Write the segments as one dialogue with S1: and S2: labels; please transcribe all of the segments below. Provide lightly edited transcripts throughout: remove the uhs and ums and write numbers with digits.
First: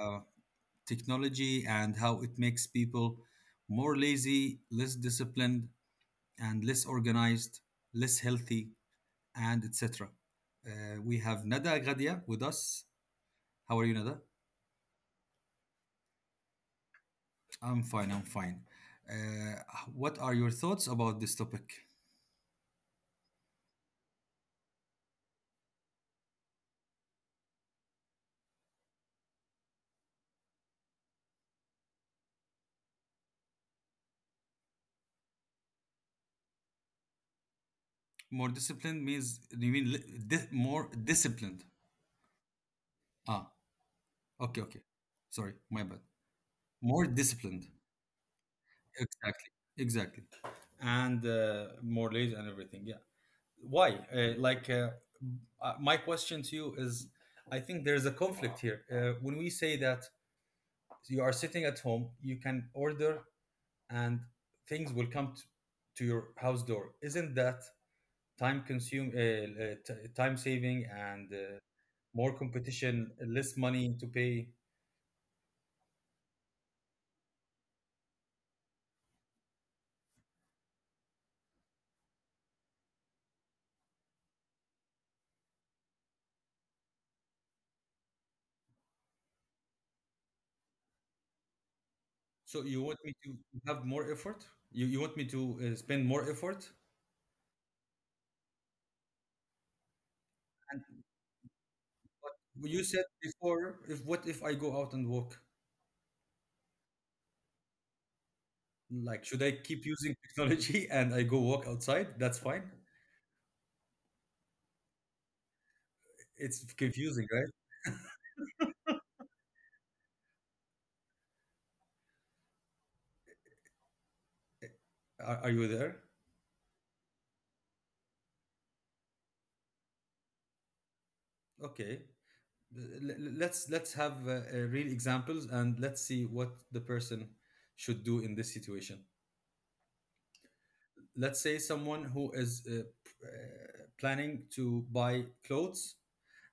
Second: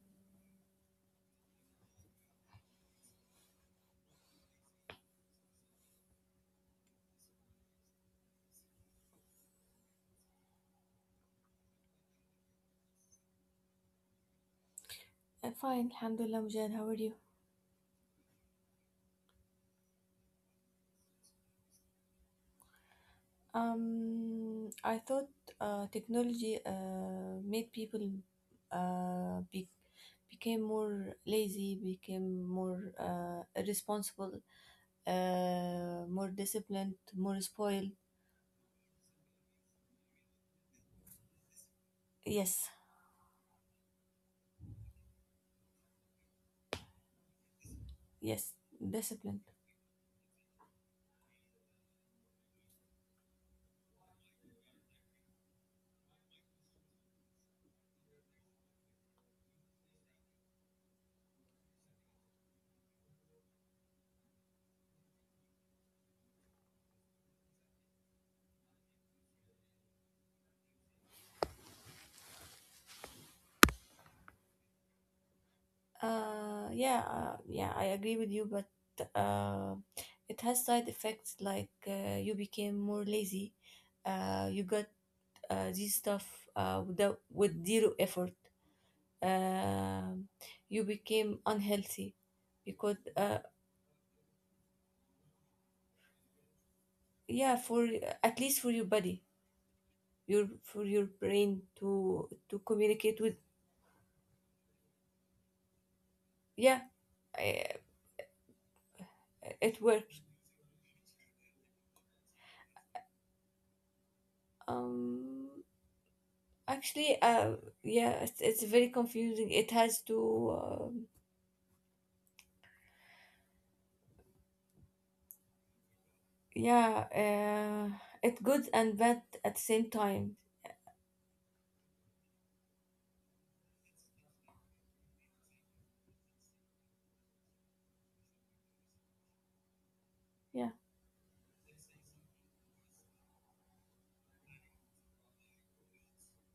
S1: uh, technology and how it makes people more lazy, less disciplined, and less organized, less healthy, and etc. We have Nada Gadia with us. How are you, Nada?
S2: Fine, Alhamdulillah, Mujahid, how are you?
S1: I'm fine, I'm fine. Uh, what are your thoughts about this topic?
S2: I thought technology made people uh, be- became more lazy, became more irresponsible, more disciplined, more spoiled.
S1: More disciplined means, you mean more disciplined?
S2: Yes,
S1: Ah, okay, okay. Sorry, my bad. More disciplined.
S2: yes, disciplined.
S1: Exactly, exactly, and more leads and everything. Yeah, why? Like my question to you is, I think there's a conflict here when we say that you are sitting at home, you can order, and things will come to your house door. Isn't that time consume, time saving, and more competition, less money to pay?
S2: Yeah, I agree with you, but uh, it has side effects like you became more lazy, you got this stuff without, with zero effort. Um you became unhealthy
S1: So you
S2: because
S1: want me to have more effort? You want me to spend more effort?
S2: yeah, for at least for your body, your for
S1: And
S2: your brain to
S1: you said
S2: communicate with
S1: before, if what if I go out and walk?
S2: yeah, I-
S1: Like, should I
S2: it
S1: keep using
S2: works.
S1: technology and I go walk outside? That's fine.
S2: Um,
S1: It's
S2: Actually,
S1: confusing, right?
S2: yeah, it's very confusing. It has to
S1: Are you there?
S2: yeah, it's good and bad at the same time.
S1: Okay. Let's have real examples, and let's see what the person should do in this situation.
S2: Yeah.
S1: Let's say someone who is planning to buy clothes,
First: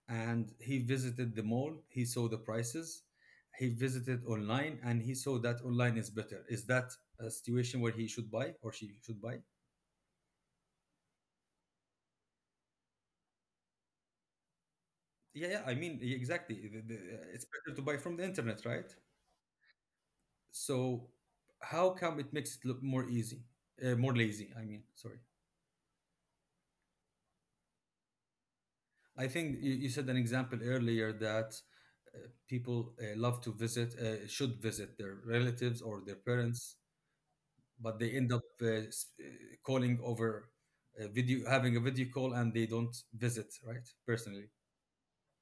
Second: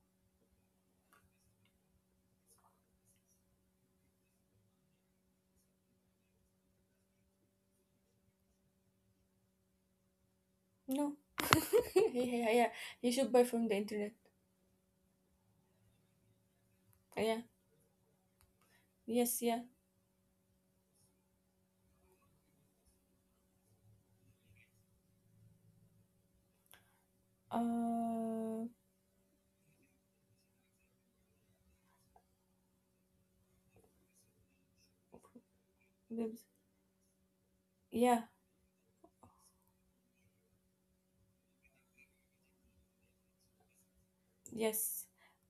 S1: and he visited the mall, he saw the prices, he visited online, and he saw that online is better. Is that a situation where he should buy, or she should buy?
S2: No. Yeah, yeah, yeah. You should buy from the internet.
S1: Yeah, yeah, I mean, yeah, exactly.
S2: Yeah.
S1: It's better to buy from the internet, right?
S2: Yes, yeah.
S1: So how come it makes it look more easy, more lazy, I mean, sorry.
S2: Uh,
S1: I think you said an example earlier that uh, people love to visit, should visit their relatives or their
S2: with-
S1: parents, but they
S2: yeah,
S1: end up s- uh, calling over a video, having a video call, and they don't visit, right, personally.
S2: yes.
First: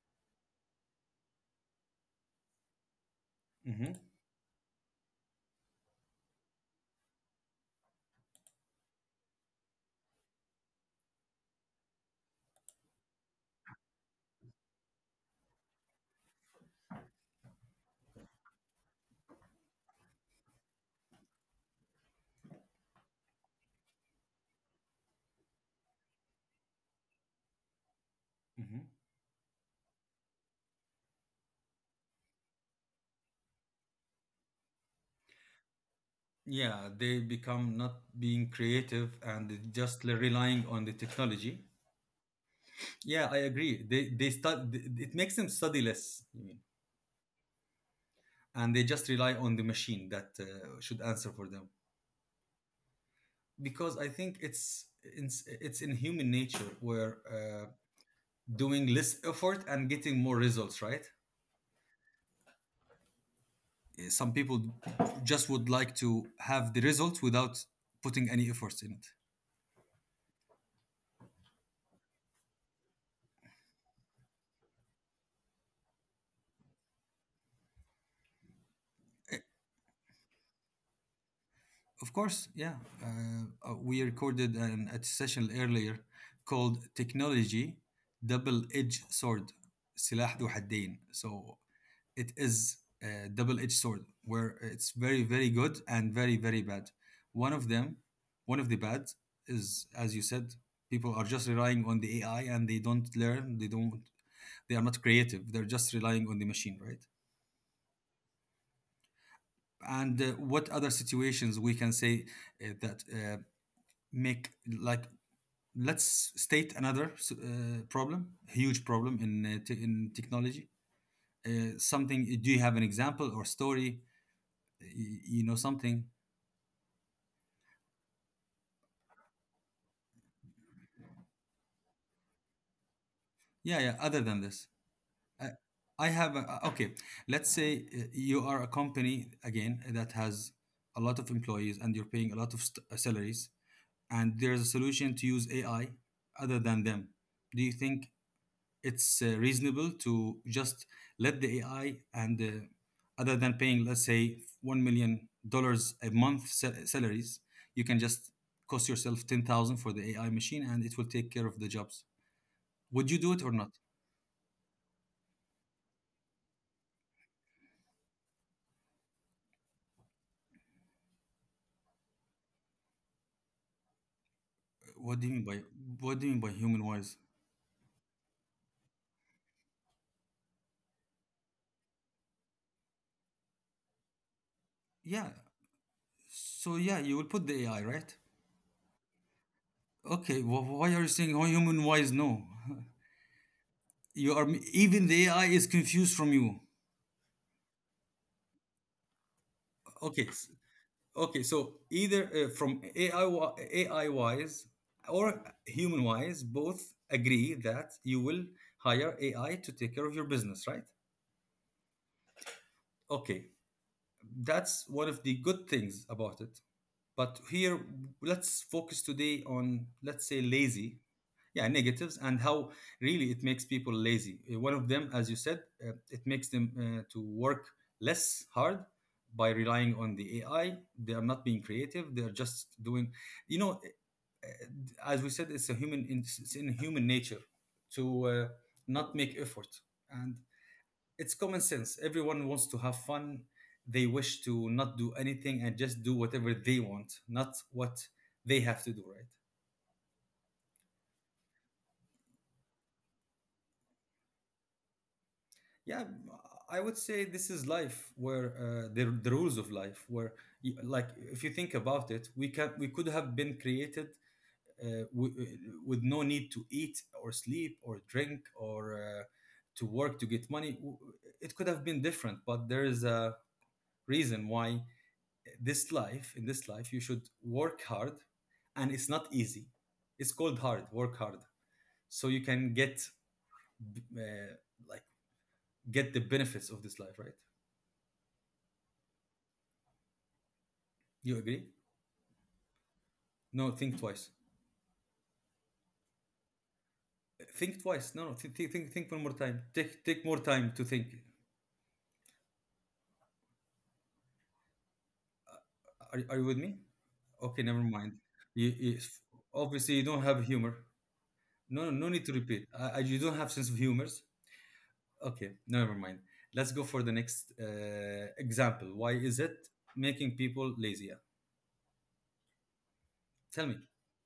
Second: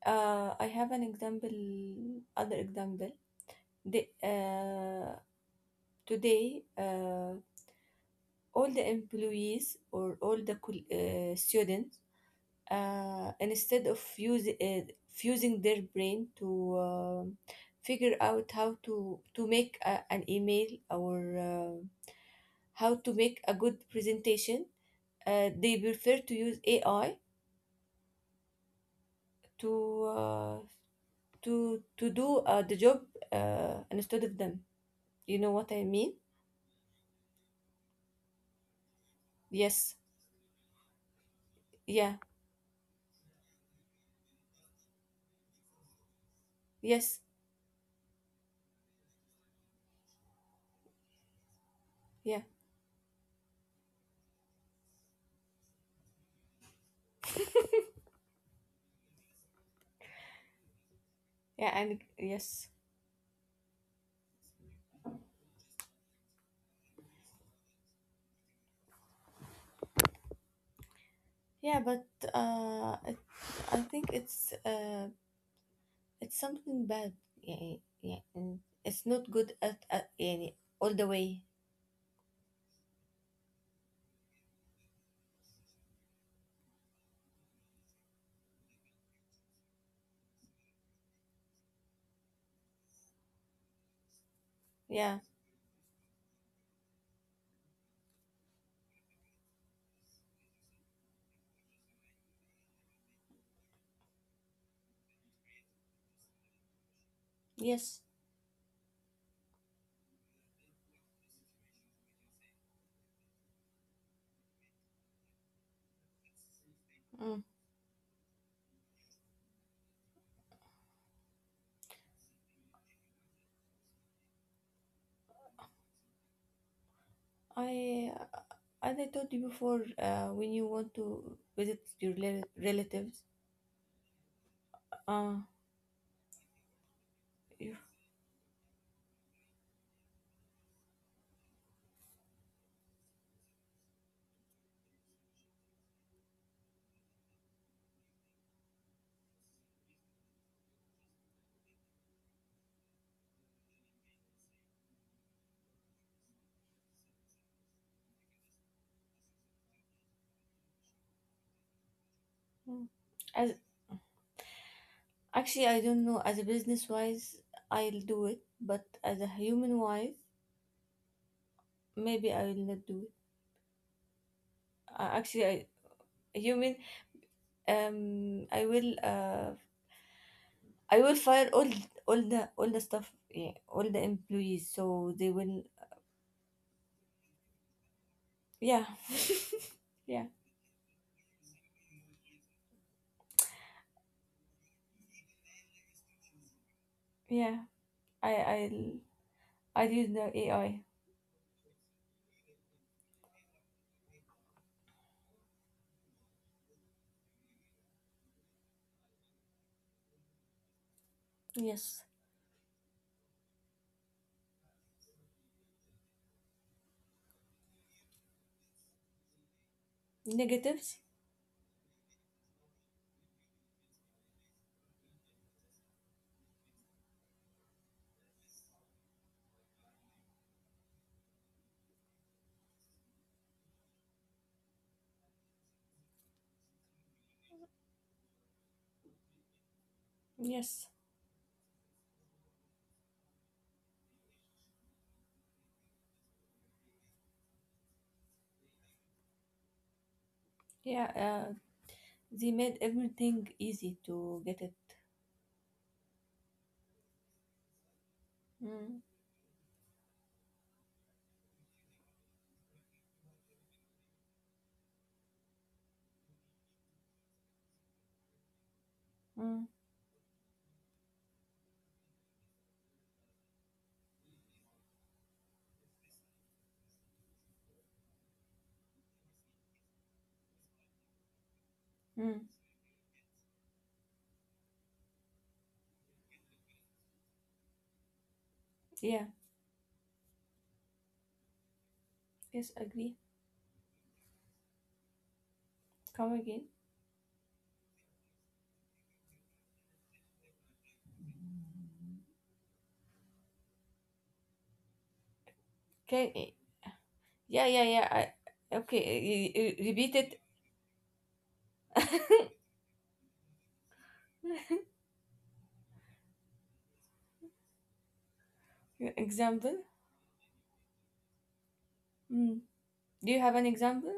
S2: I have an example, other example.
S1: Hmm.
S2: The, uh, Today, all the employees or all the students, instead of fusing their brain to figure out how to make a, an email or how to make a good presentation, they prefer to use AI
S1: Hmm.
S2: to. Uh, to to do the job instead of them. You know what I mean?
S1: Yeah, they become not being creative and
S2: Yes.
S1: just relying on the technology.
S2: Yeah.
S1: Yeah, I agree, they start, it makes them study less, you mean.
S2: Yes.
S1: And they just rely on the machine that should answer for them.
S2: Yeah.
S1: Because I think it's in human nature where doing less effort and getting more results, right?
S2: Yeah. And yes.
S1: Some people just would like to have the results without putting any efforts in it.
S2: Yeah, but uh, it, I think it's something bad. Yeah, yeah. Mm. It's not good at يعني all the way.
S1: Of course, yeah. We recorded a session earlier called Technology Double Edged Sword سلاح ذو حدين. So it is a double edged sword where it's very,
S2: Yeah.
S1: very good and very, very bad. One of them, one of the bad is, as you said, people are just relying on the AI, and they don't learn, they don't, they are not creative, they're just relying on the machine, right?
S2: Yes.
S1: And what other situations we can say that make, like, let's state another
S2: Mm.
S1: problem, huge problem in in technology, uh, something. Do you have an example or story, you know, something?
S2: I as I told you before, when you want to visit your relatives,
S1: Yeah, yeah, other than this.
S2: uh,
S1: uh, okay, let's say
S2: you,
S1: you are a company again that has a lot of employees, and you're paying a lot of salaries, and there's a solution to use AI other than them. Do you think it's reasonable to just let the AI, and other than paying, let's say, $1 million a month salaries, you can just cost yourself 10,000 for the AI machine, and it will take care of the jobs.
S2: mm.
S1: Would you do it or
S2: as
S1: not?
S2: Actually, I don't know. As a business wise, I'll do it, but as a human wise, maybe I will not do it.
S1: What do you mean
S2: Actually,
S1: by
S2: I
S1: what do you mean
S2: A
S1: by
S2: human.
S1: human wise?
S2: I will. I will fire all all the stuff. Yeah, all the employees. So
S1: Yeah.
S2: they will.
S1: So yeah, you will put the AI, right?
S2: Yeah, yeah,
S1: Okay. Well, why are you saying, oh, human wise? No, you are even the AI is confused from you.
S2: yeah. I'll use
S1: Okay.
S2: the AI.
S1: Okay, so either from AI, AI wise, or human wise, both agree that you will hire AI to take care of your business, right?
S2: Yes.
S1: Okay, that's one of the good things about it. But here, let's focus today on, let's say, lazy,
S2: Negatives.
S1: yeah, negatives, and how really it makes people lazy. One of them, as you said, it makes them to work less hard by relying on the AI. They are not being creative. They are just doing, you know, as we said, it's a human, it's in human nature to not make effort. And
S2: Yes.
S1: it's common sense. Everyone wants to have fun. They wish to not do anything and just do whatever they want, not what they have to do, right?
S2: Yeah. They made everything easy to get it.
S1: Yeah, I would say this is life, where
S2: Mm,
S1: the rules of life, where like if you think about it, we could have been created, uh, w- uh, with no need to eat or sleep or drink or
S2: mm,
S1: to work to get money. It could have been different, but there is a reason why this life in this life you should work hard, and it's not easy, it's called hard work, hard, so you
S2: mm.
S1: can get uh, like get the benefits of this life, right?
S2: Yeah.
S1: You agree?
S2: Yes. Agree.
S1: No, think twice.
S2: Come again.
S1: Think twice. No, no, think, think, think one more time. Take more time to think. Are
S2: Can
S1: you with me? Okay,
S2: Yeah,
S1: never
S2: yeah,
S1: mind.
S2: yeah.
S1: you, you-
S2: Okay,
S1: Obviously you
S2: repeat
S1: don't have
S2: it.
S1: humor. No, no, no need to repeat. You don't have sense of humor. Okay, never mind. Let's go for the next example. Why is it
S2: Example.
S1: making people lazier?
S2: Mm. Do you have
S1: Tell
S2: an
S1: me.
S2: example?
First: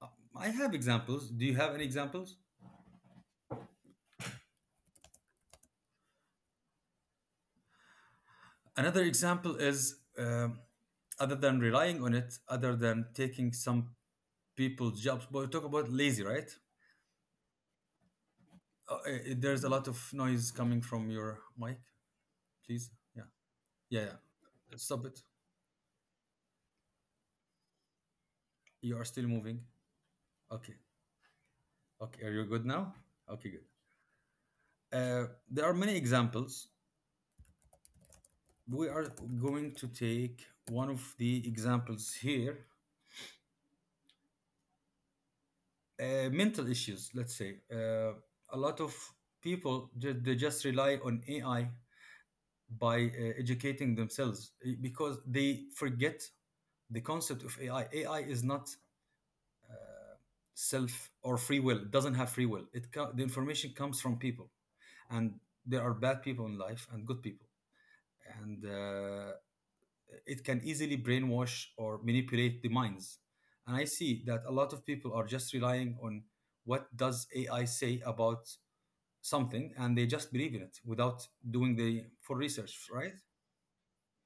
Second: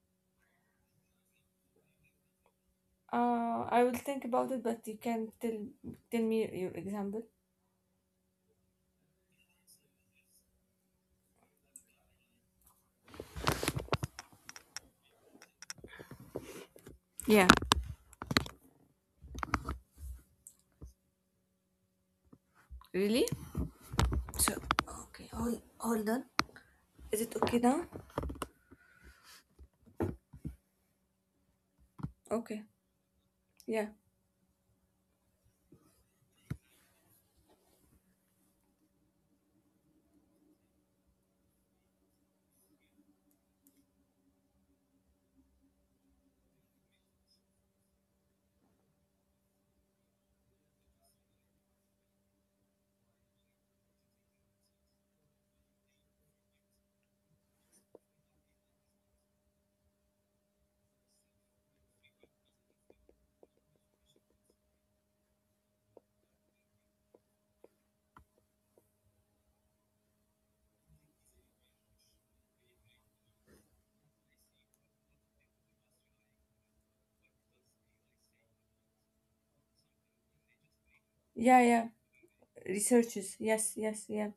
S1: Uh, I have examples. Do you have any examples?
S2: I will think about it, but you can tell me your example.
S1: Another example is other than relying on it, other than taking some people's jobs. But we talk about lazy, right?
S2: Yeah.
S1: Uh, uh, there's a lot of noise coming from your mic. Please,
S2: Really?
S1: yeah, yeah, yeah.
S2: So
S1: Stop
S2: okay,
S1: it.
S2: hold on. Is it okay now?
S1: You are still moving. Okay, okay. Are you
S2: Okay.
S1: good now? Okay, good.
S2: Yeah.
S1: Uh, there are many examples. We are going to take one of the examples here, mental issues, let's say. A lot of people they just rely on AI by educating themselves, because they forget the concept of AI. AI is not self or free will, it doesn't have free will. The information comes from people, and there are bad people in life and good people. And it can easily brainwash or manipulate the minds. And I see that a lot of people are just relying on what does AI say about something, and they just believe in it without
S2: Yeah, yeah.
S1: doing the full research. Right?
S2: Researchers. Yes, yes, yeah.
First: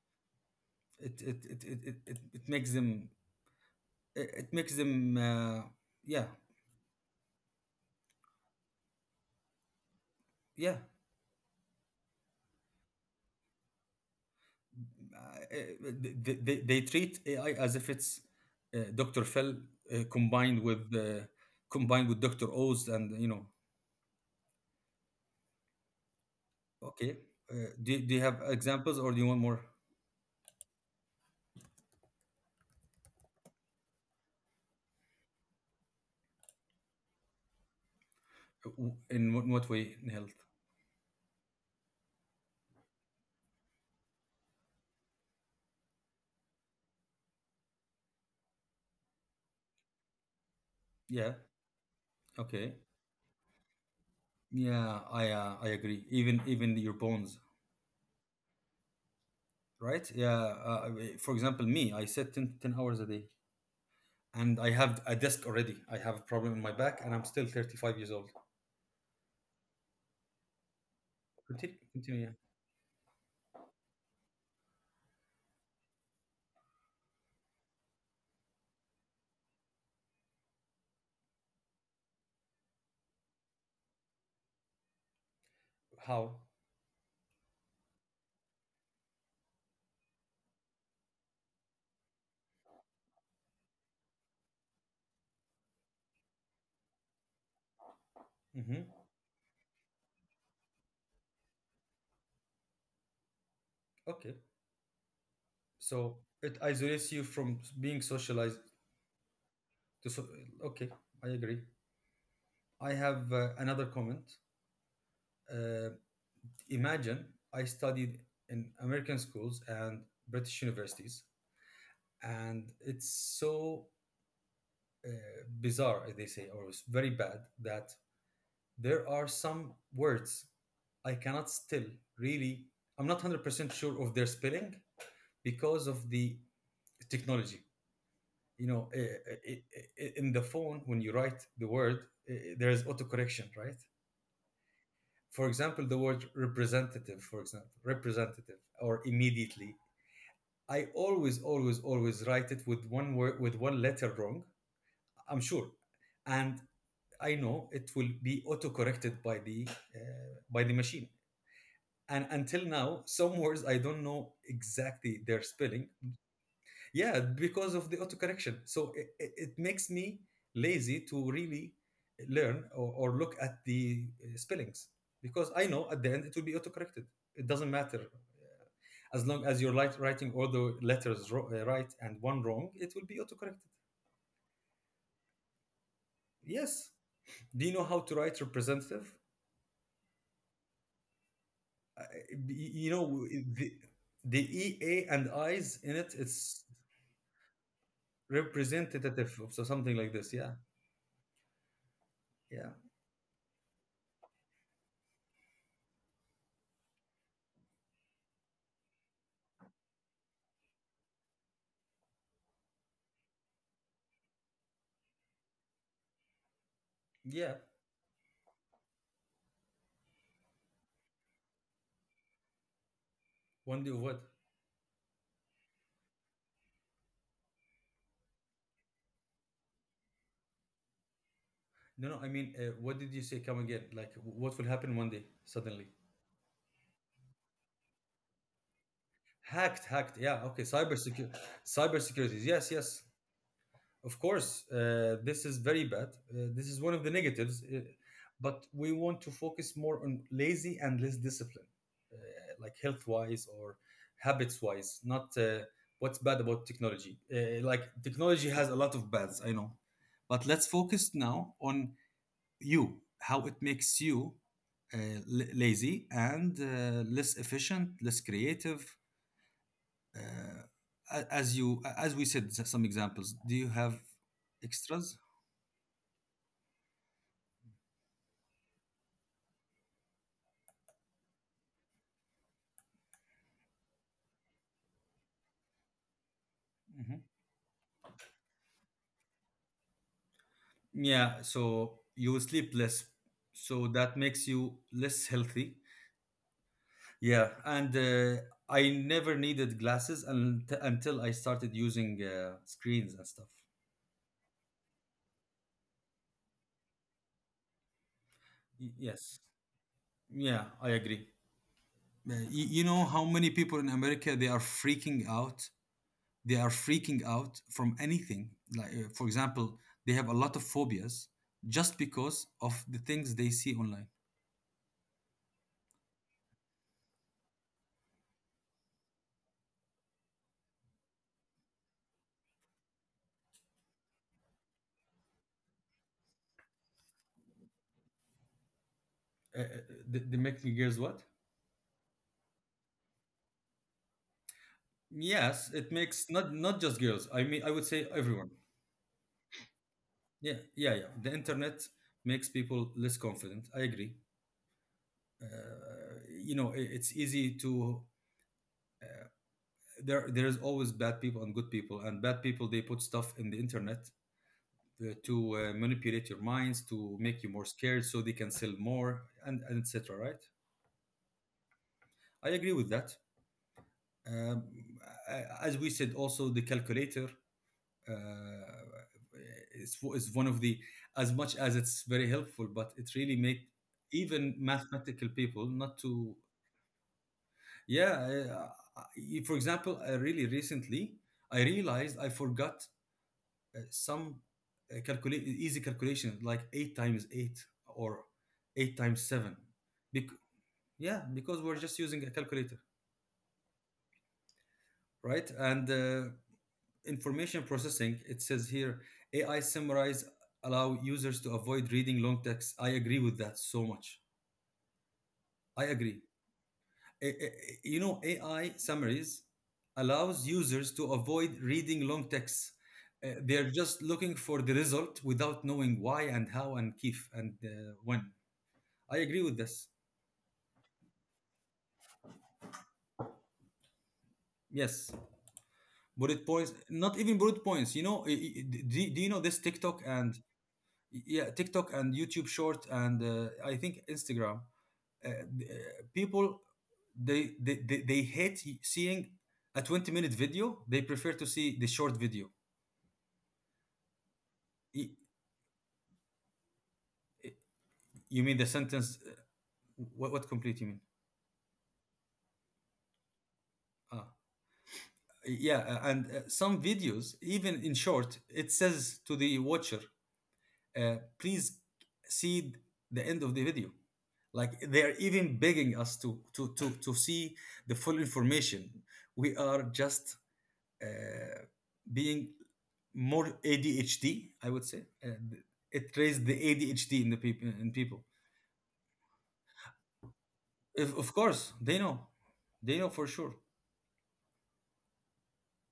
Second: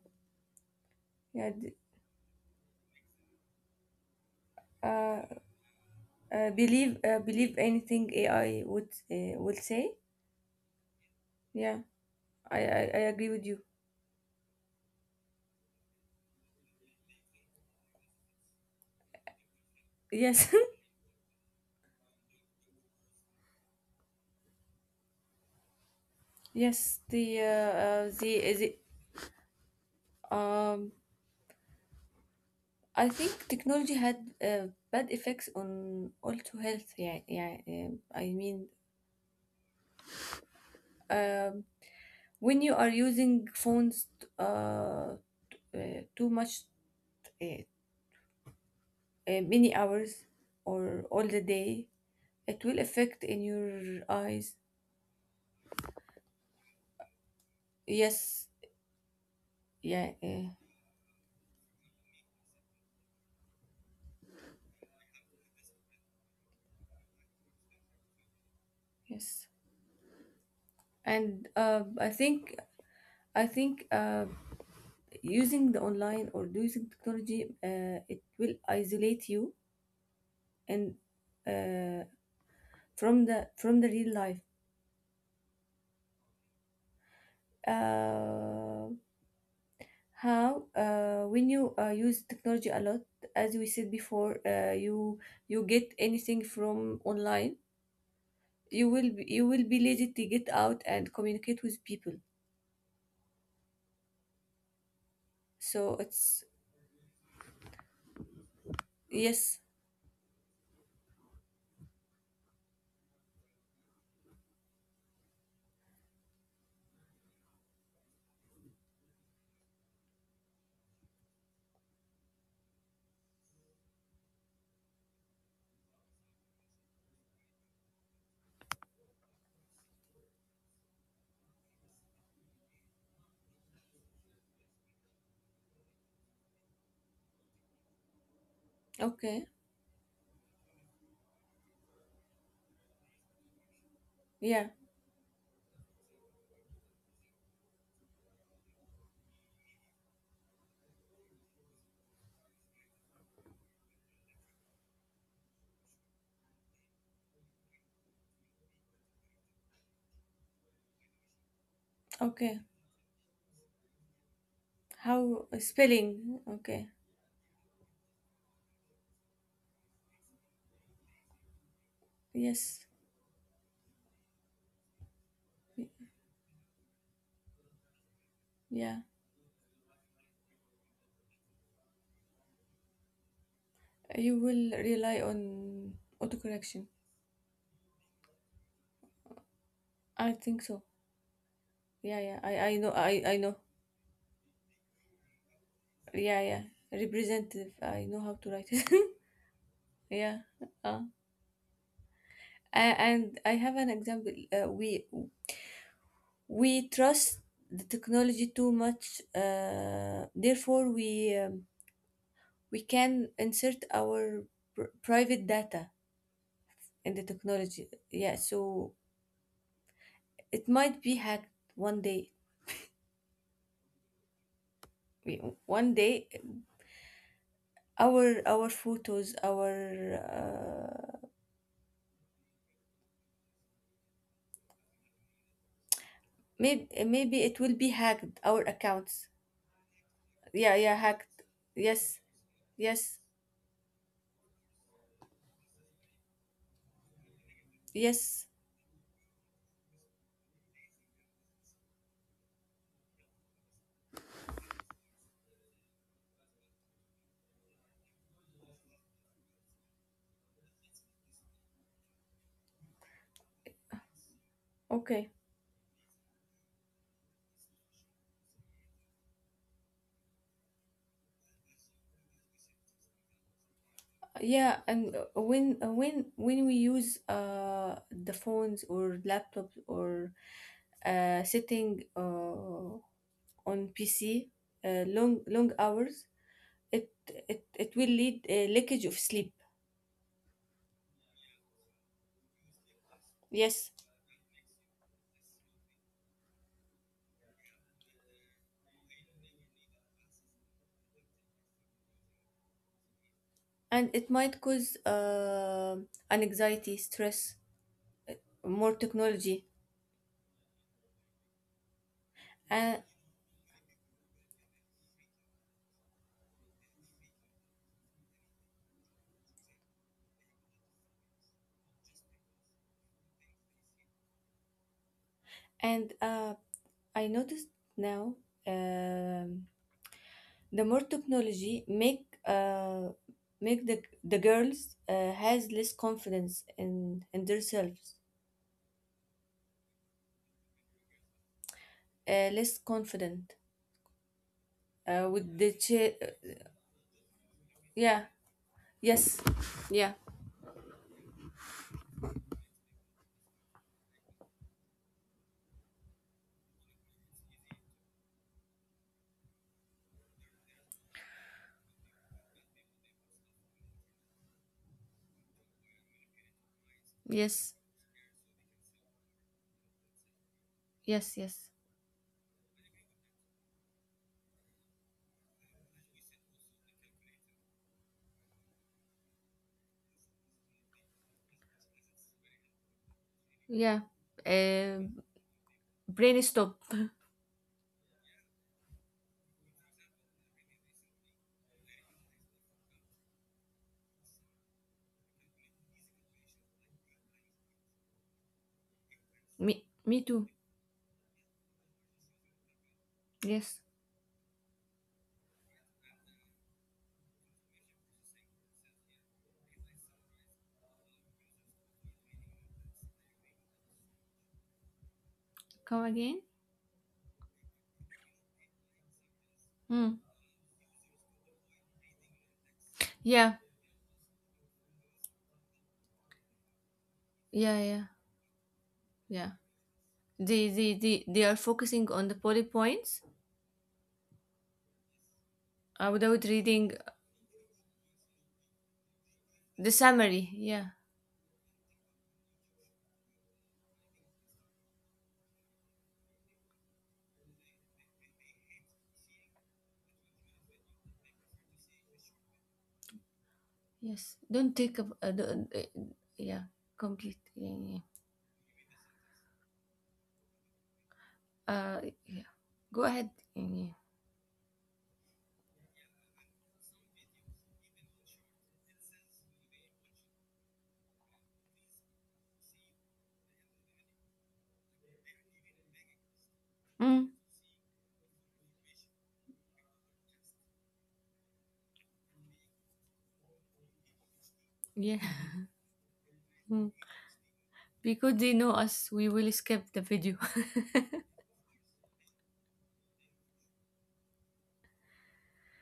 S1: It it
S2: Yeah.
S1: it it it, it it makes them. it it makes them
S2: Uh,
S1: uh, yeah,
S2: Believe anything AI would will say.
S1: yeah.
S2: Yeah. I agree with you.
S1: Uh, they treat AI as if it's Dr. Phil, uh,
S2: Yes.
S1: combined with uh, combined with Dr. Oz, and you know.
S2: Yes,
S1: Okay. Uh, do you have
S2: the
S1: examples, or do you want more?
S2: Um, I think technology had bad effects on also health. Yeah, yeah. I mean,
S1: In what way, in health?
S2: um, when you are using phones uh, too much, uh, many hours or all
S1: Yeah.
S2: the day, it
S1: Okay.
S2: will affect in your eyes.
S1: Yeah, I agree. Even your bones,
S2: Yes,
S1: right?
S2: yeah,
S1: Yeah. For example, me, I sit ten hours a day, and I have a desk already. I have a problem in my back, and I'm still 35 years old.
S2: yes. And
S1: Continue.
S2: I
S1: Continue. Yeah.
S2: think I think uh, using the online or using technology, it will isolate you and uh, from the real life
S1: How?
S2: uh, how when you use technology a lot as we said before you get anything from online
S1: Mm-hmm.
S2: you will be lazy to get out and communicate with people,
S1: Okay.
S2: so
S1: So
S2: it's
S1: it isolates you from being socialized.
S2: yes
S1: To so- okay, I agree. I have another comment. Uh, Imagine I studied in American schools and British universities, and it's so uh, bizarre, as they say, or it's very bad that there are some words I cannot still really, I'm not 100% sure of their spelling because of the technology. You know,
S2: okay
S1: in the phone, when you write the word, there is autocorrection, right?
S2: yeah
S1: For example, the word representative, for example, representative or immediately, I always, always, always write it with one word, with one letter wrong. I'm sure, and I know it will be auto corrected by the machine. And until
S2: okay
S1: now, some words I don't know exactly their
S2: how
S1: spelling,
S2: spelling okay
S1: yeah, because of the autocorrection. So it makes me lazy to really learn,
S2: yes
S1: or look at the spellings, because I know at the end it will be autocorrected, it doesn't matter.
S2: yeah
S1: As long as you're writing all the letters right and one wrong, it will be autocorrected.
S2: you will rely on
S1: Yes,
S2: autocorrection.
S1: do you know how to write representative?
S2: I think so yeah
S1: I-
S2: yeah
S1: you know,
S2: I know.
S1: the, the ea and i's in it,
S2: Yeah
S1: it's
S2: yeah representative, I know how to write it.
S1: representative of so something like this,
S2: Yeah
S1: yeah.
S2: uh,
S1: Yeah,
S2: and I have an example we trust the technology too much therefore we can insert our private data in the
S1: yeah,
S2: technology, yeah, so it might be hacked one day.
S1: one day of what?
S2: One day our photos our uh,
S1: No, no. I mean, what did you say? Come again? Like, what will happen one day suddenly?
S2: maybe maybe it will be hacked our accounts
S1: Hacked, hacked. Yeah. Okay.
S2: yeah
S1: Cyber
S2: yeah
S1: security.
S2: hacked
S1: Cyber
S2: yes.
S1: security. Yes, yes.
S2: Yes,
S1: Of course. This is very bad. This is one of the negatives.
S2: yes.
S1: But we want to focus more on lazy and less discipline, uh, like health wise or habits wise. Not what's bad about technology. Like technology has a lot of bads. I know, but let's focus now on you how it makes you
S2: Okay.
S1: lazy and less efficient less creative uh, as we said some examples do you have
S2: Yeah,
S1: extras.
S2: and when we use the phones or laptops or sitting on PC long long hours,
S1: Mhm.
S2: it it it will lead a leakage of sleep.
S1: Yeah, so you will sleep less, so
S2: Yes,
S1: that makes you less healthy. Yeah, and I never needed glasses until I started using screens and stuff.
S2: and it might cause an anxiety, stress, more
S1: Yes.
S2: technology,
S1: Yeah, I agree. You know
S2: uh,
S1: how many people in America they are freaking out. They are freaking out from anything. Like for example, they have a lot of phobias just because of the things they see online.
S2: and I noticed now um, the more technology make the girls has less confidence in themselves,
S1: Uh, uh, they make me girls what?
S2: less confident uh, with
S1: Yes,
S2: the
S1: it
S2: ch-
S1: makes not just girls. I mean, I would say
S2: yeah
S1: everyone.
S2: yes yeah
S1: Yeah, yeah, yeah. The internet makes people less confident. I agree. Uh, you know, I- it's easy to there. There is always bad people and good people, and bad people they put stuff in the internet to manipulate your minds, to make you more
S2: yes
S1: scared, so they can sell more, and etc. Right?
S2: yes yes
S1: I agree with that. Um, as we said, also the calculator uh, is one of the, as much as it's very helpful, but it really make
S2: yeah
S1: even
S2: uh,
S1: mathematical people not to.
S2: brain stop.
S1: Yeah, for example, I really recently I realized I forgot some calculate easy calculation like 8 times 8 or 8 times 7.
S2: Me
S1: Bec-
S2: too.
S1: yeah, because we're just using a calculator,
S2: Yes,
S1: right? And information processing, it says here AI summarize allow users to avoid reading long text. I agree with that so much. I
S2: come
S1: agree.
S2: again.
S1: A- a- you know, AI summaries
S2: Hmm.
S1: allows users to avoid reading long texts.
S2: yeah
S1: They're just looking for the result without knowing why and how and if and
S2: yeah yeah
S1: when. I agree with
S2: yeah
S1: this.
S2: they are focusing on the poly points
S1: Yes, bullet
S2: without
S1: points.
S2: reading
S1: Not even bullet points, you know. Do you know this
S2: the
S1: TikTok and,
S2: summary. Yeah,
S1: yeah, TikTok and YouTube short and I think Instagram, uh, uh, people they hate seeing a 20-minute video. They prefer to see the short video.
S2: yes. Don't take
S1: Y-
S2: up. Don't, Yeah, complete. Yeah, yeah.
S1: you mean the sentence what complete you mean?
S2: Uh, yeah. Go ahead. Yeah, yeah.
S1: Ah, yeah, and some videos even in short, it says to the watcher, please see the end of the video. Like they're even begging us to
S2: Mm,
S1: see the full information. We are just uh, being more ADHD, I would say.
S2: yeah.
S1: It raised the
S2: Mm.
S1: ADHD in the people in people.
S2: Because they know us, we will skip the video.
S1: If, of course, they know for sure.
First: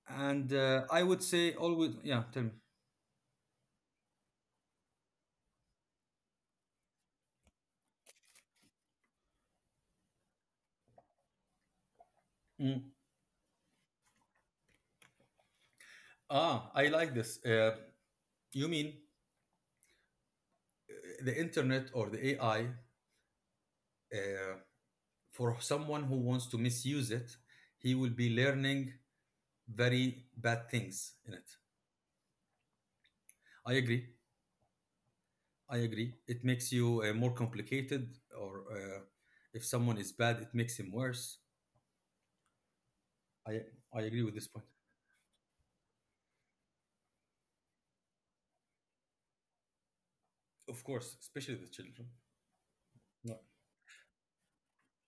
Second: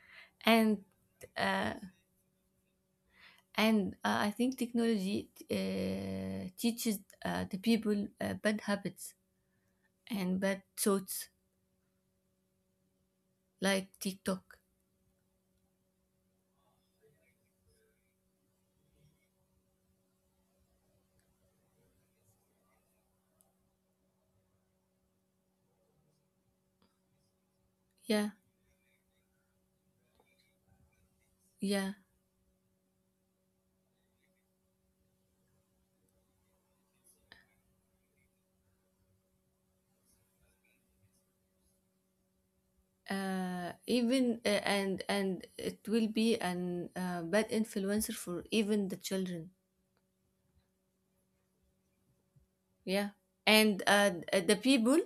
S1: And
S2: And
S1: I would say
S2: uh,
S1: always, yeah. Tell me.
S2: I think technology teaches the people bad habits and bad thoughts
S1: Mm.
S2: like TikTok.
S1: Ah, I like this. You mean uh, the internet or the AI? Uh, for someone who wants to misuse it, he will
S2: Yeah,
S1: be learning very bad things in it.
S2: yeah.
S1: I agree. I agree. It makes you more complicated, or if someone is bad, it makes him worse. I I agree with
S2: Even
S1: this point.
S2: And it will be an bad influencer for even the children.
S1: Of course, especially the children.
S2: Yeah,
S1: No.
S2: and the people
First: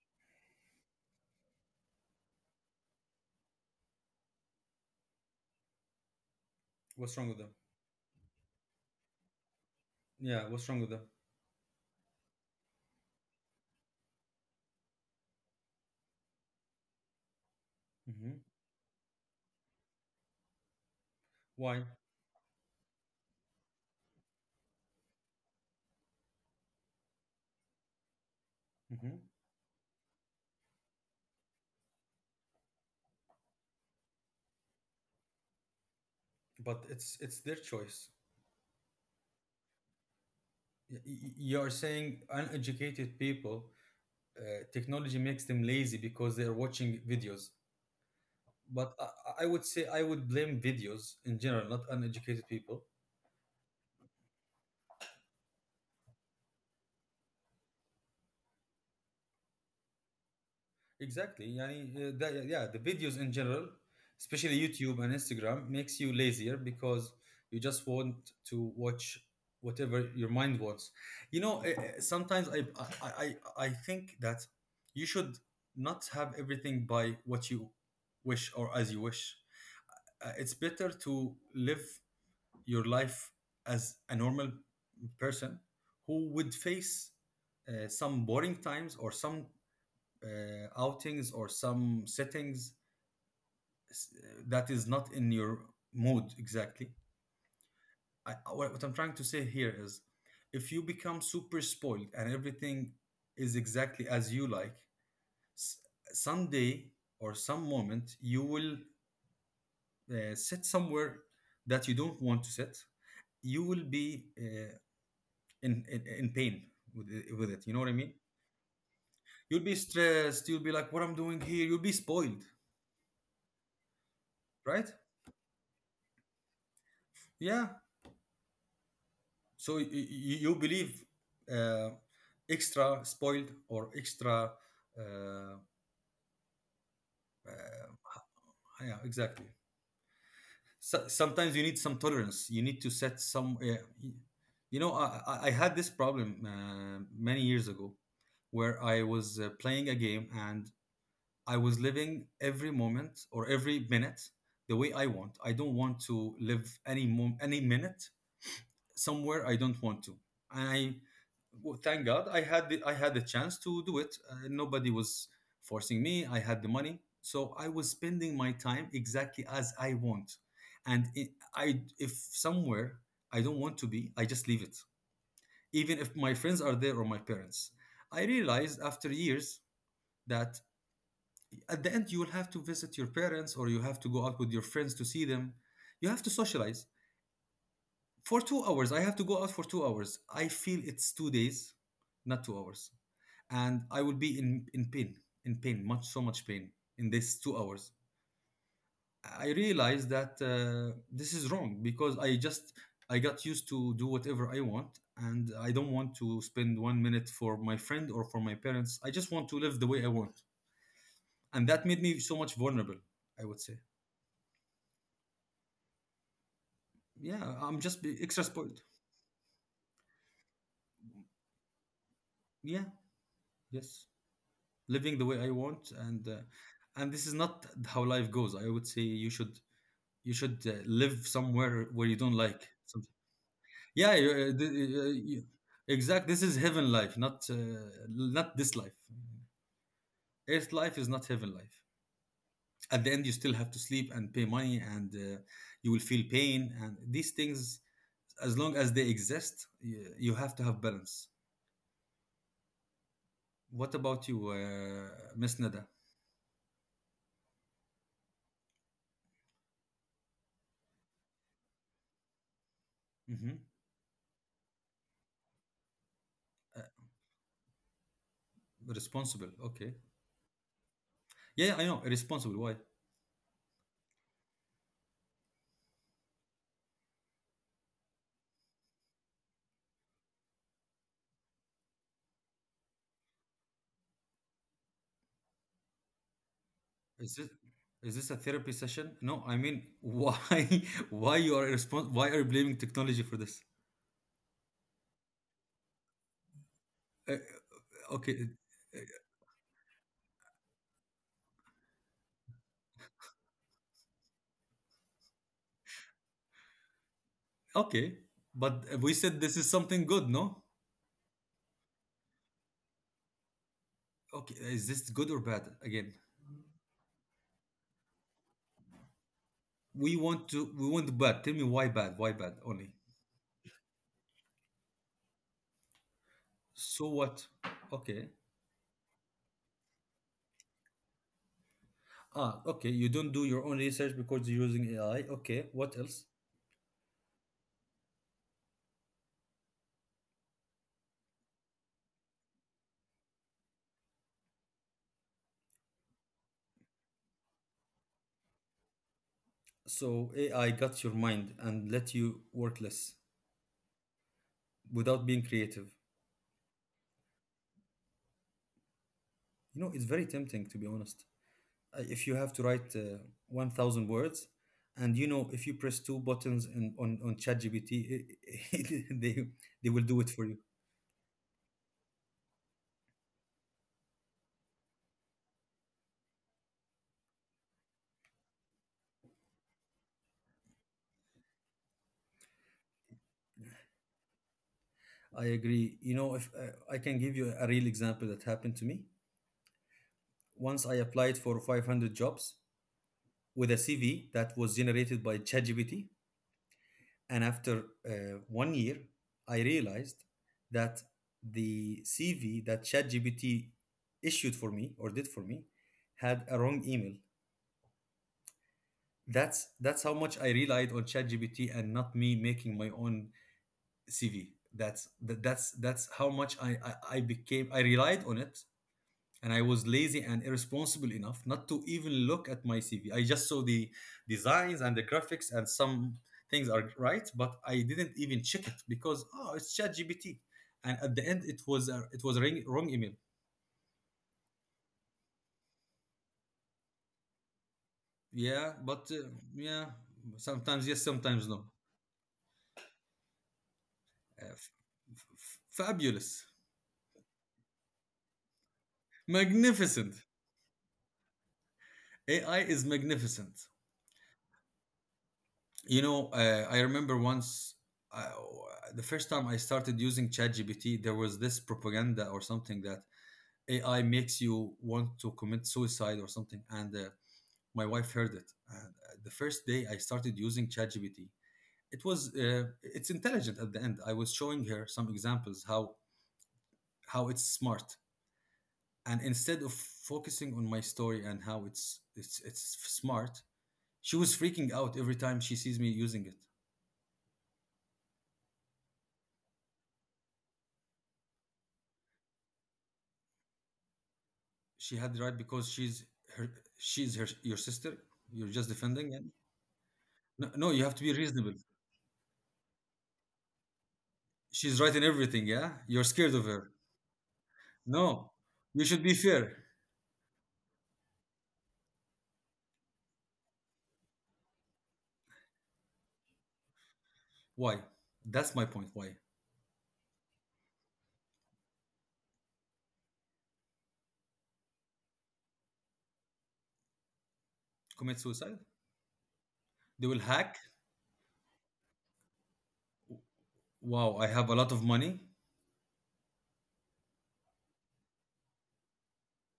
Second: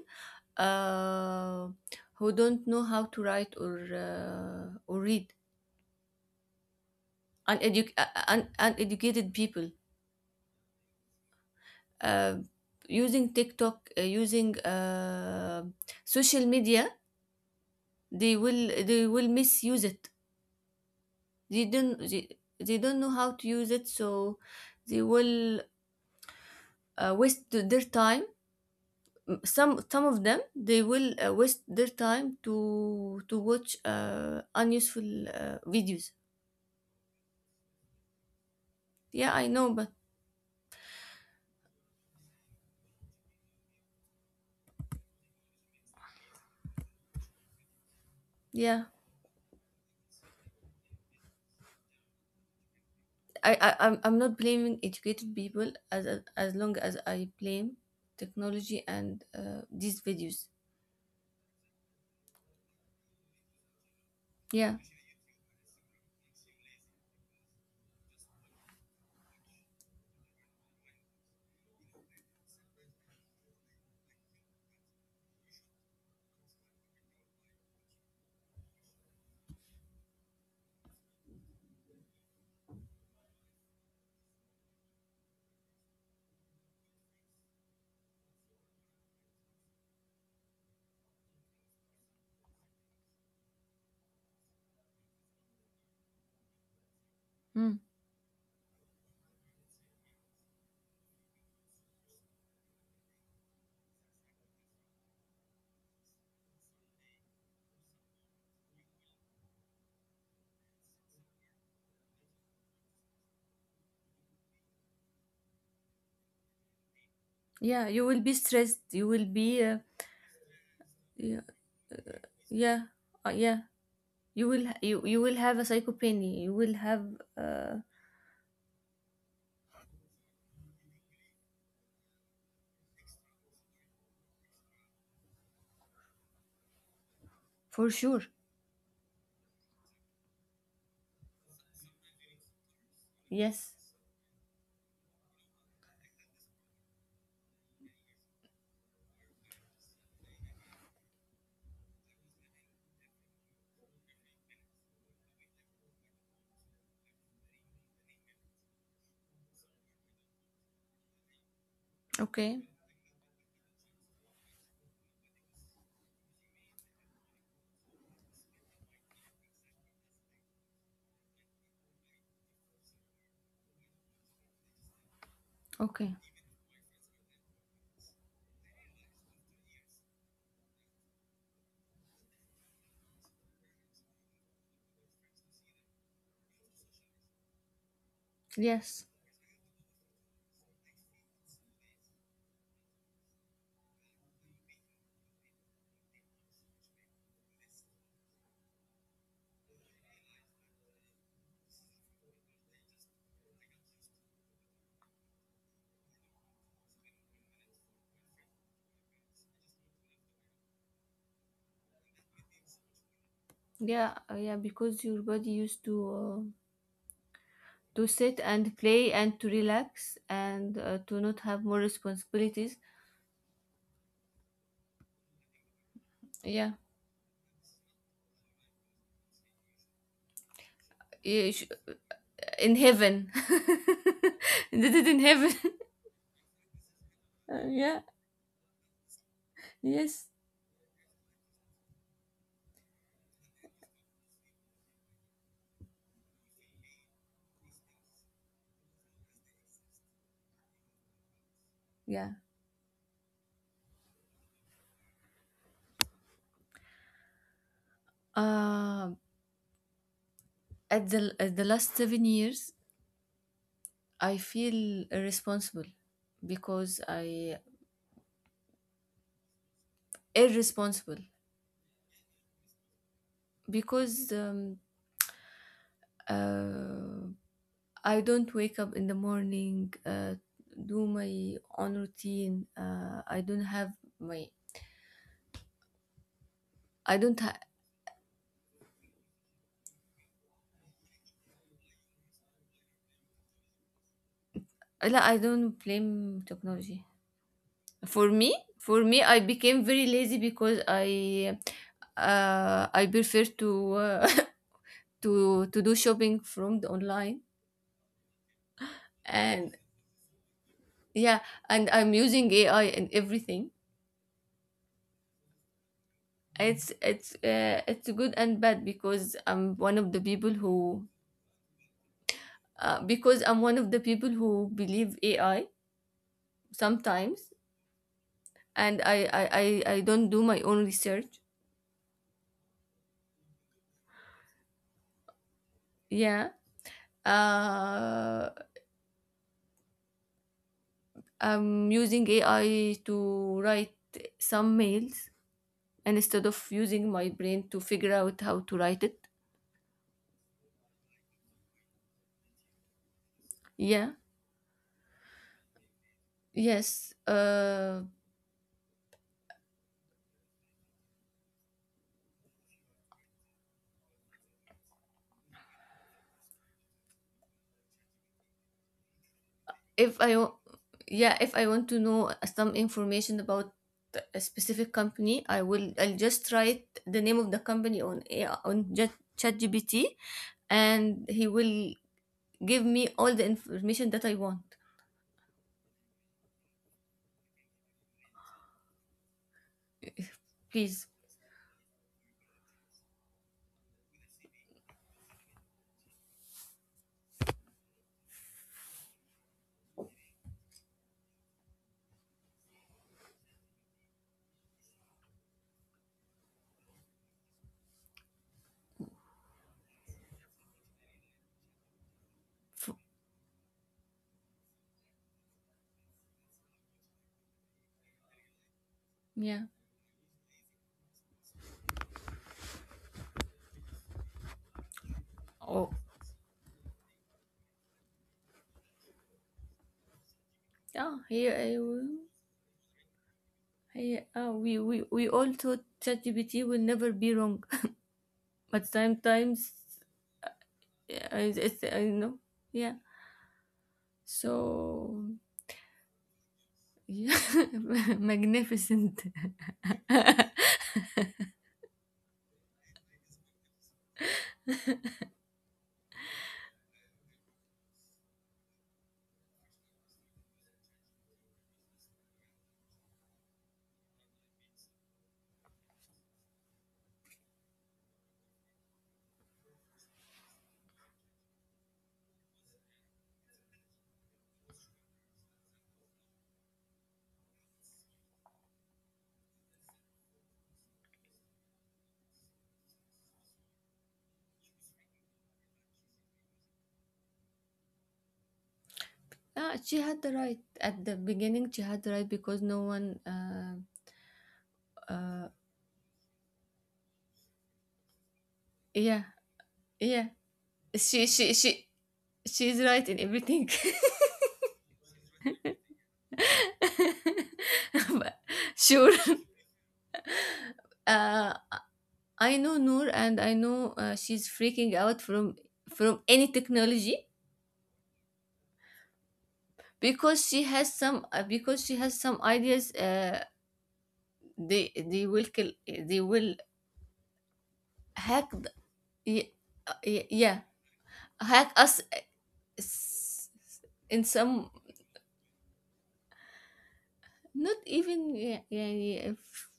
S2: uh, who don't know how to write or read
S1: What's wrong with them?
S2: uneducated people
S1: Yeah, what's wrong with them?
S2: uh, using tiktok using social media
S1: Hmm.
S2: they will misuse it, they
S1: Why?
S2: don't they, they don't know how to use it, so they will waste their time.
S1: Hmm.
S2: Some of them they will waste their time to watch unuseful videos.
S1: But it's their choice.
S2: Yeah I know but
S1: You are saying uneducated people, technology makes them lazy because they are watching videos.
S2: yeah
S1: But I would say I would blame videos in general, not uneducated people.
S2: I'm not blaming educated people as long as I blame technology and these videos.
S1: Exactly. Yani, yeah, the videos in general, especially
S2: Yeah.
S1: YouTube and Instagram, makes you lazier because you just want to watch whatever your mind wants. You know, sometimes I, I, I think that you should not have everything by what you wish or as you wish. It's better to live your life as a normal person who would face some boring times or some outings or some settings that is not in your mood exactly.
S2: Mm.
S1: What I'm trying to say here is if you become super spoiled and everything is exactly as you like, s- someday or some moment, you will sit somewhere that you don't want to sit. You will be in pain with it. You know
S2: Yeah,
S1: what I
S2: you
S1: mean?
S2: will be stressed, you will be
S1: You'll be stressed. You'll be like, "What I'm
S2: yeah
S1: doing here?" You'll be spoiled,
S2: yeah, yeah.
S1: right?
S2: You will have a psychopathy, you will have
S1: Yeah.
S2: uh,
S1: So you believe uh, extra spoiled or extra, uh,
S2: for
S1: uh,
S2: sure
S1: yeah, exactly. So, sometimes you need some tolerance. You need to set
S2: yes
S1: some. You know, I I had this problem many years ago, where I was playing a game, and I was living every moment or every minute the way I want. I don't want to live any minute somewhere I don't want to. And well, thank God,
S2: okay
S1: I had the chance to do it. Nobody was forcing me. I had the money, so I was spending my time exactly as I want. And if somewhere I don't want to be, I just leave it, even
S2: okay.
S1: if my friends are there or my parents. I realized after years that at the end you will have to visit your parents or you have to go out with your friends to see them. You have to socialize for two hours.
S2: Yes,
S1: I have to go out for two hours. I feel it's two days, not two hours, and I will be in pain, in pain, much so much pain in this two hours. I realized that this is wrong, because I just I got used to do whatever I want, and I don't want to spend one minute for my friend or for my parents. I just want to live the way I want, and that made me so much vulnerable. I would say,
S2: yeah, yeah, because your body used
S1: yeah,
S2: to sit
S1: extra
S2: and
S1: spoiled.
S2: play and to relax and to not have more responsibilities.
S1: Yeah, yes. Living the way I want,
S2: Yeah,
S1: and this is not how life goes. I would say you should you should live
S2: you sh-
S1: somewhere where you don't
S2: in
S1: like. Something.
S2: heaven,
S1: Yeah,
S2: did it in heaven.
S1: exact. This is heaven life, not
S2: Yeah,
S1: not this life.
S2: yes,
S1: Earth life is not heaven life. At the end, you still have to sleep and pay money, and you will feel pain. And these things, as long as they exist, you have to have balance.
S2: yeah.
S1: What about you, Miss Nada?
S2: Uh, at the at the last 7 years,
S1: Hmm.
S2: I feel
S1: Uh,
S2: because I
S1: responsible. Okay.
S2: irresponsible
S1: Yeah, I know. Responsible. Why?
S2: because uh, I don't wake up in the morning, do my own routine. I don't have my. I don't.
S1: Is it is this a therapy session? No, I mean, why why are you blaming technology for this?
S2: لا, I don't blame technology.
S1: Uh, okay,
S2: For
S1: uh,
S2: me, I became very lazy because I prefer to to do shopping from the online,
S1: okay, but we said
S2: and
S1: this is something good, no?
S2: yeah, and I'm using AI and everything.
S1: Okay, is this good or bad? Again,
S2: It's it's good and bad because I'm one of the people who
S1: we want bad. Tell me why bad? Why bad only?
S2: because I'm one of the people who believe AI
S1: So
S2: sometimes,
S1: what? Okay.
S2: and I don't do my own research.
S1: Ah, okay. You don't do your own research because you're using AI. Okay. What else?
S2: Yeah, uh, I'm using AI to write some mails, and instead of using my brain to figure out how to write it.
S1: So AI got your mind and let you work less
S2: Yeah.
S1: without being creative.
S2: Yes.
S1: You know, it's very tempting to be honest. Uh, if you have to write 1,000 words, and you know if you press two buttons on ChatGPT they they
S2: If
S1: will
S2: I
S1: do it
S2: wa-
S1: for you.
S2: Yeah, if I want to know some information about a specific company, I will I'll just write the name of the company on a ChatGPT, and he will give me all the information that I want.
S1: I agree. You know, if I can give you a real example that happened to me. Once
S2: Please,
S1: I applied for 500 jobs with a CV that was generated by ChatGPT, and after 1 year I realized that the CV that ChatGPT issued for me or did for me had a wrong email. That's how much I relied on ChatGPT and not me
S2: F-
S1: making my own CV. That's that, that's how much I relied on it,
S2: yeah.
S1: and I was lazy and irresponsible enough not to even look at my CV. I just saw the designs and the graphics
S2: Oh,
S1: and some things are right, but I didn't even check it because, oh, it's ChatGPT.
S2: yeah.
S1: And at the
S2: Here
S1: end
S2: I will.
S1: it was a wrong wrong email.
S2: Here, ah, we all thought ChatGPT will never be wrong, but
S1: Yeah, but
S2: sometimes
S1: yeah, sometimes yes,
S2: yeah,
S1: sometimes
S2: it's,
S1: no.
S2: I know. Yeah.
S1: Uh,
S2: So
S1: f- f- Fabulous.
S2: yeah, magnificent.
S1: Magnificent. AI is magnificent. You know, I remember once uh, the first time I started using ChatGPT, there was this propaganda or something that AI makes you want to commit suicide or something. And my wife heard it. And the first day I started using ChatGPT, it was it's intelligent at the end. I was showing her some examples how it's smart. And instead of focusing on my story and how it's smart, she was freaking out every time she sees me using it.
S2: Ah, she had the right at the beginning. She had the right because no one.
S1: She had the
S2: Uh,
S1: right because she's her, she's her, your sister. You're just
S2: yeah,
S1: defending. And
S2: yeah.
S1: no, no, you have to
S2: She,
S1: be
S2: she,
S1: reasonable.
S2: she, she's right in everything.
S1: She's right in everything. Yeah, you're scared of her.
S2: But
S1: No, you
S2: sure.
S1: should be fair.
S2: Uh, I know Noor, and I know she's freaking out from any technology
S1: Why? That's my point. Why
S2: because she has some because she has some ideas. They will kill. They will
S1: commit
S2: hack.
S1: suicide?
S2: Ye-
S1: They will
S2: yeah,
S1: hack.
S2: hack us s- in
S1: Wow, I have
S2: some
S1: a lot of money.
S2: not even yeah, yeah, yeah,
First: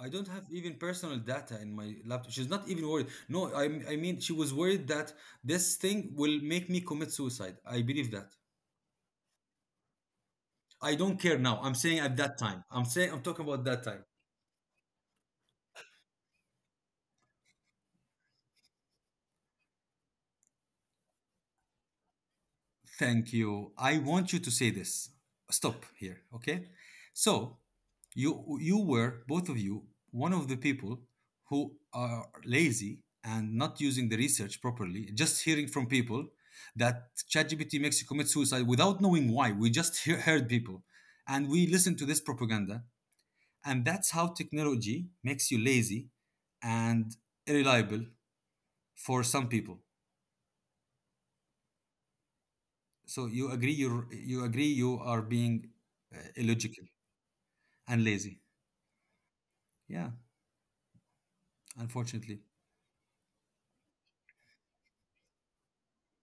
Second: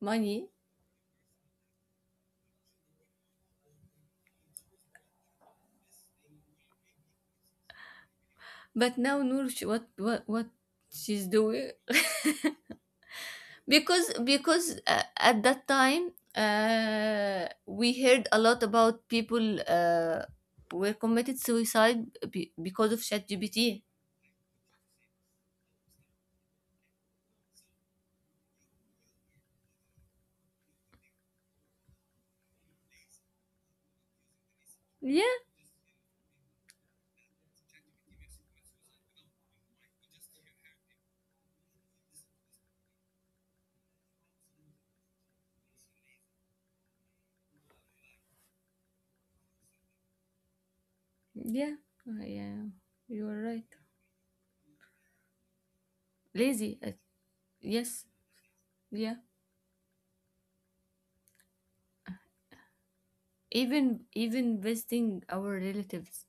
S1: I don't have
S2: money.
S1: even personal data in my laptop. She's not even worried. No, I mean, she was worried that this thing will make me commit suicide. I believe that.
S2: But now Noor what
S1: I don't
S2: she's
S1: care now.
S2: doing
S1: I'm saying at that time. I'm saying I'm talking about that time.
S2: because at that time we heard a lot about people were committed suicide because of
S1: Thank you.
S2: ChatGPT.
S1: I want you to say this. Stop here, okay? So, you were both of you one of the people who are lazy and not using the research properly,
S2: Yeah,
S1: just hearing from people that ChatGPT makes you commit suicide without knowing why. We just heard people and we listened to this propaganda, and that's how technology makes you lazy and irreliable for some people.
S2: yeah. Yeah,
S1: So
S2: you're
S1: you
S2: right.
S1: agree, you agree you are being
S2: lazy
S1: illogical
S2: uh, yes,
S1: and lazy.
S2: yeah,
S1: Yeah, unfortunately.
S2: even even visiting our relatives.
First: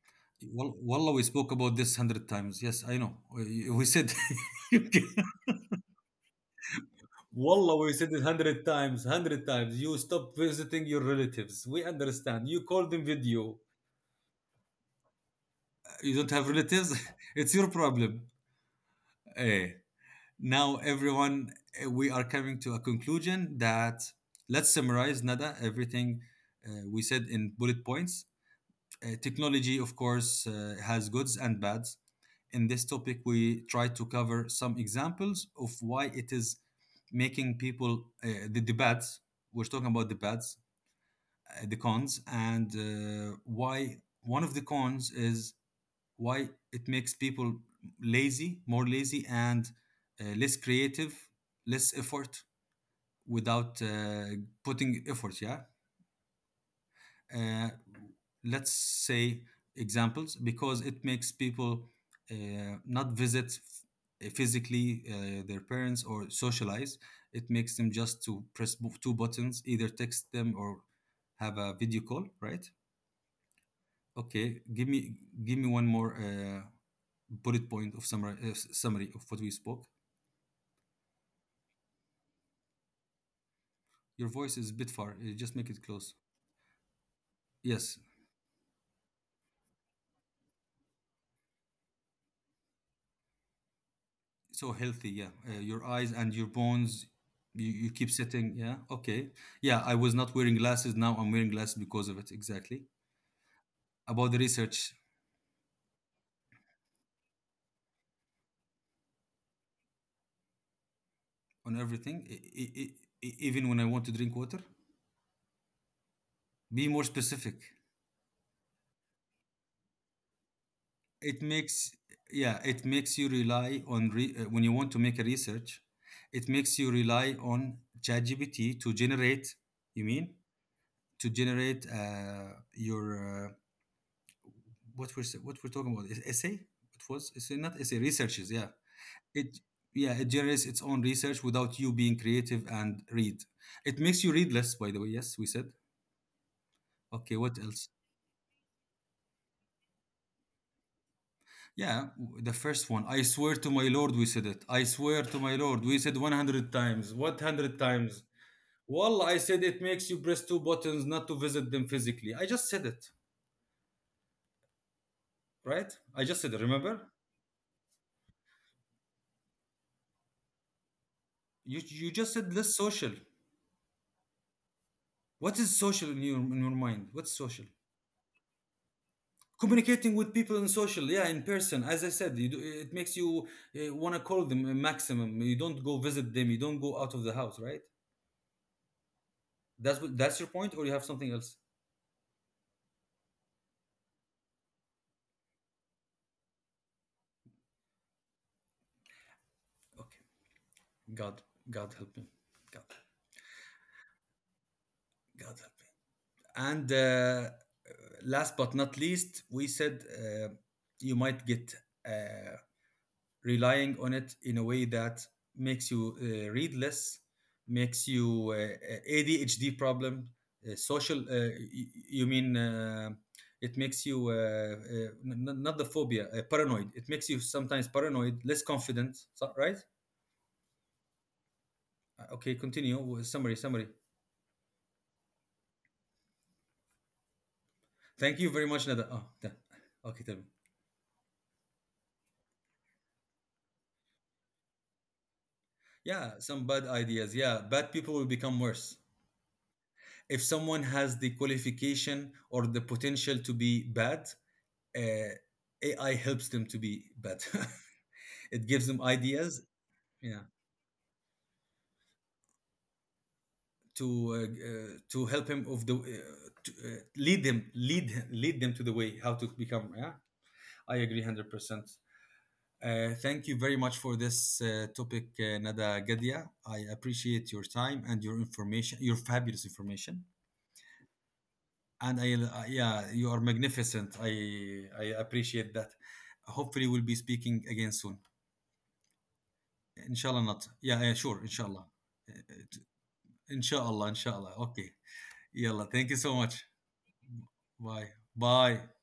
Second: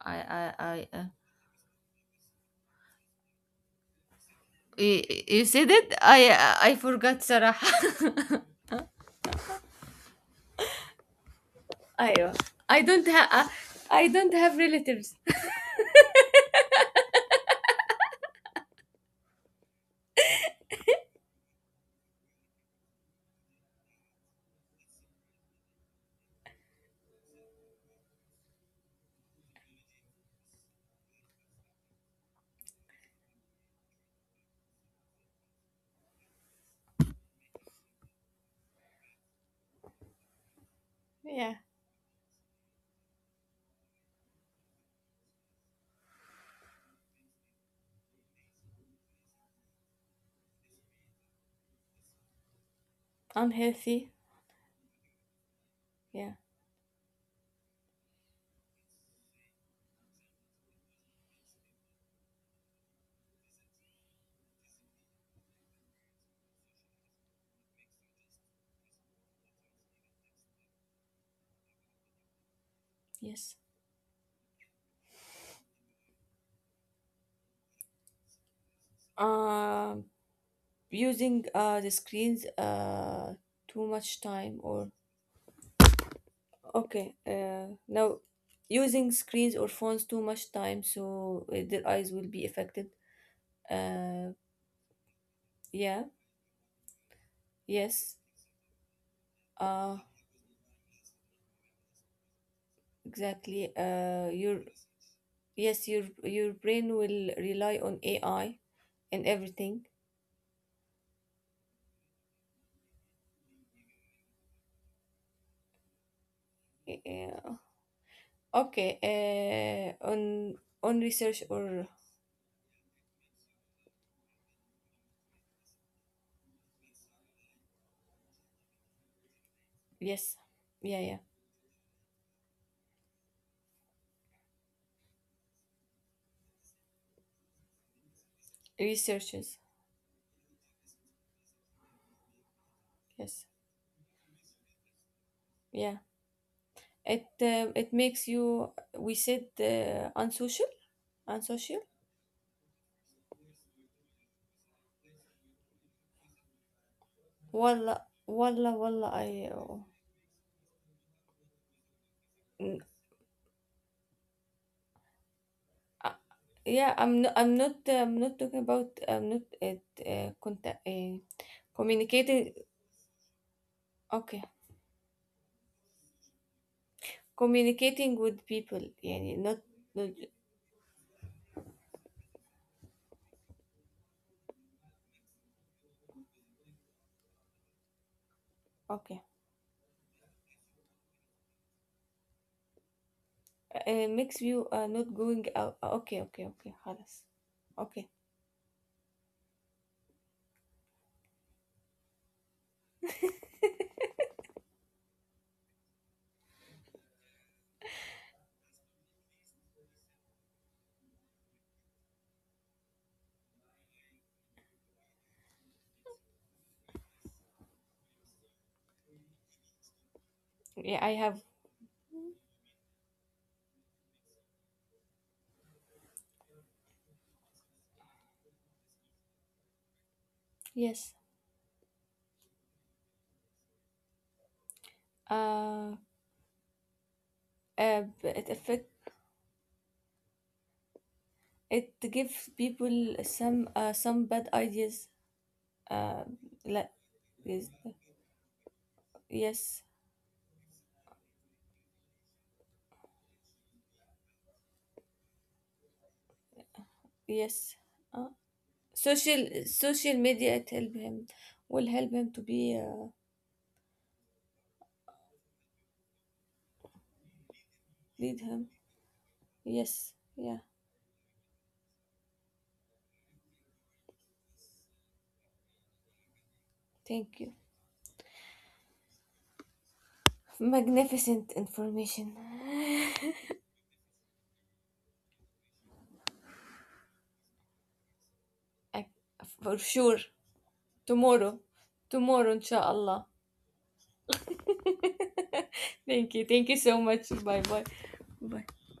S2: I
S1: Wallah, we spoke about this hundred times. Yes, I know. We said,
S2: you said it? I forgot
S1: Wallah, we said it
S2: صراحة.
S1: hundred times, hundred times. You stop visiting your relatives. We
S2: أيوة.
S1: understand. You
S2: I
S1: call them
S2: don't have
S1: video.
S2: I don't have relatives.
S1: You don't have relatives. It's your problem. Eh. Now everyone, eh, we are coming to a conclusion that let's summarize Nada everything we said in bullet points. Technology, of course, has goods and bads. In this topic, we try to cover some examples of why it is making people the bads. We're talking about the bads,
S2: Yeah,
S1: the cons, and why one of the cons is why it makes people lazy, more lazy, and less creative, less effort without
S2: unhealthy.
S1: putting effort. Yeah,
S2: Yeah.
S1: uh, let's say examples because it makes people not visit physically their parents or socialize. It makes them just to press two buttons, either text them or have a video call, right?
S2: Yes.
S1: Okay, give me, give me one more bullet point of summary, summary of what we spoke.
S2: Um, Using the screens too much
S1: Your voice
S2: time
S1: is a bit
S2: or
S1: far, just make it close.
S2: okay
S1: Yes.
S2: now, using screens or phones too much time, so their eyes will be affected. Uh,
S1: So healthy, yeah, your eyes
S2: yeah,
S1: and your bones. You keep
S2: yes.
S1: sitting, yeah, okay. Yeah, I
S2: Uh,
S1: was not wearing glasses, now I'm wearing glasses because of it, exactly.
S2: exactly.
S1: About the
S2: Your
S1: research.
S2: Yes, your brain will rely on ai and everything.
S1: On everything, even when I want to drink water. Be more specific.
S2: Yeah. Okay on
S1: It
S2: research or
S1: makes, yeah, it makes you rely on when you want to make a research, it makes you rely on ChatGPT to generate. You
S2: yes,
S1: mean
S2: yeah, yeah
S1: to generate your what we're, what we're talking about is essay. It was essay, not essay researches, yeah. It,
S2: researches
S1: yeah, it generates its own research without you being creative and read.
S2: yes
S1: It makes you read less, by the way. Yes, we said.
S2: yeah
S1: Okay, what else?
S2: it makes you. We said unsocial, unsocial
S1: Yeah, the first one, I swear to my lord, we said it, I swear to my lord, we said 100 times, what, 100
S2: walla
S1: times.
S2: walla walla
S1: Well, I
S2: I
S1: said
S2: oh,
S1: it makes you press two buttons, not to visit them physically, I just said
S2: mm,
S1: it. Right,
S2: uh,
S1: I just said it,
S2: yeah
S1: remember?
S2: I'm not talking about I'm not at contact
S1: You just said
S2: communicating
S1: less social.
S2: okay
S1: What is social in your, in your mind, what's social?
S2: communicating with people يعني not, not
S1: Communicating with people in social, yeah, in person, as I said, you do, it makes you want to call them, a maximum you don't go visit them, you don't go out of the house, right?
S2: okay
S1: That's what, that's your point, or you have something else?
S2: makes you not going out okay okay okay خلاص okay
S1: Okay, god, god help me, god, god help me. And last but not least, we said, you might get uh, relying on it in a way that makes you read less, makes you, ADHD problem,
S2: yeah I
S1: social.
S2: have
S1: You mean, it makes you, not the phobia, paranoid. It makes you sometimes paranoid, less confident. So, right?
S2: yes
S1: Okay, continue with summary, summary.
S2: uh,
S1: Thank you
S2: it
S1: very much, Nada.
S2: affect,
S1: Okay, tell me.
S2: it gives people some bad ideas uh
S1: Yeah, some bad
S2: like
S1: ideas. Yeah,
S2: yes
S1: bad people will become worse.
S2: yes
S1: If someone has the qualification or the potential to be bad, uh, AI helps them to be better.
S2: yes. uh,
S1: It gives them ideas,
S2: Social
S1: yeah,
S2: media it help him, will help him to be
S1: to to help him of the to, lead them, lead
S2: lead
S1: lead them
S2: him
S1: to the way how to become. Yeah,
S2: yes yeah
S1: I agree 100%. Thank you very much for this topic, Nada Gadia. I
S2: thank
S1: appreciate
S2: you.
S1: your time and your information, your fabulous information.
S2: Magnificent
S1: And
S2: information.
S1: yeah, you are magnificent. I appreciate that. Hopefully, we'll be speaking again soon.
S2: Ac- For sure.
S1: Inshallah, not. Yeah, yeah, sure.
S2: Tomorrow.
S1: Inshallah.
S2: Tomorrow,
S1: Uh,
S2: inshallah.
S1: Inshaallah, Inshaallah. Okay. Yalla, thank you so
S2: Thank you.
S1: much.
S2: Thank you so much. Bye bye.
S1: Bye,
S2: Bye
S1: bye.
S2: bye.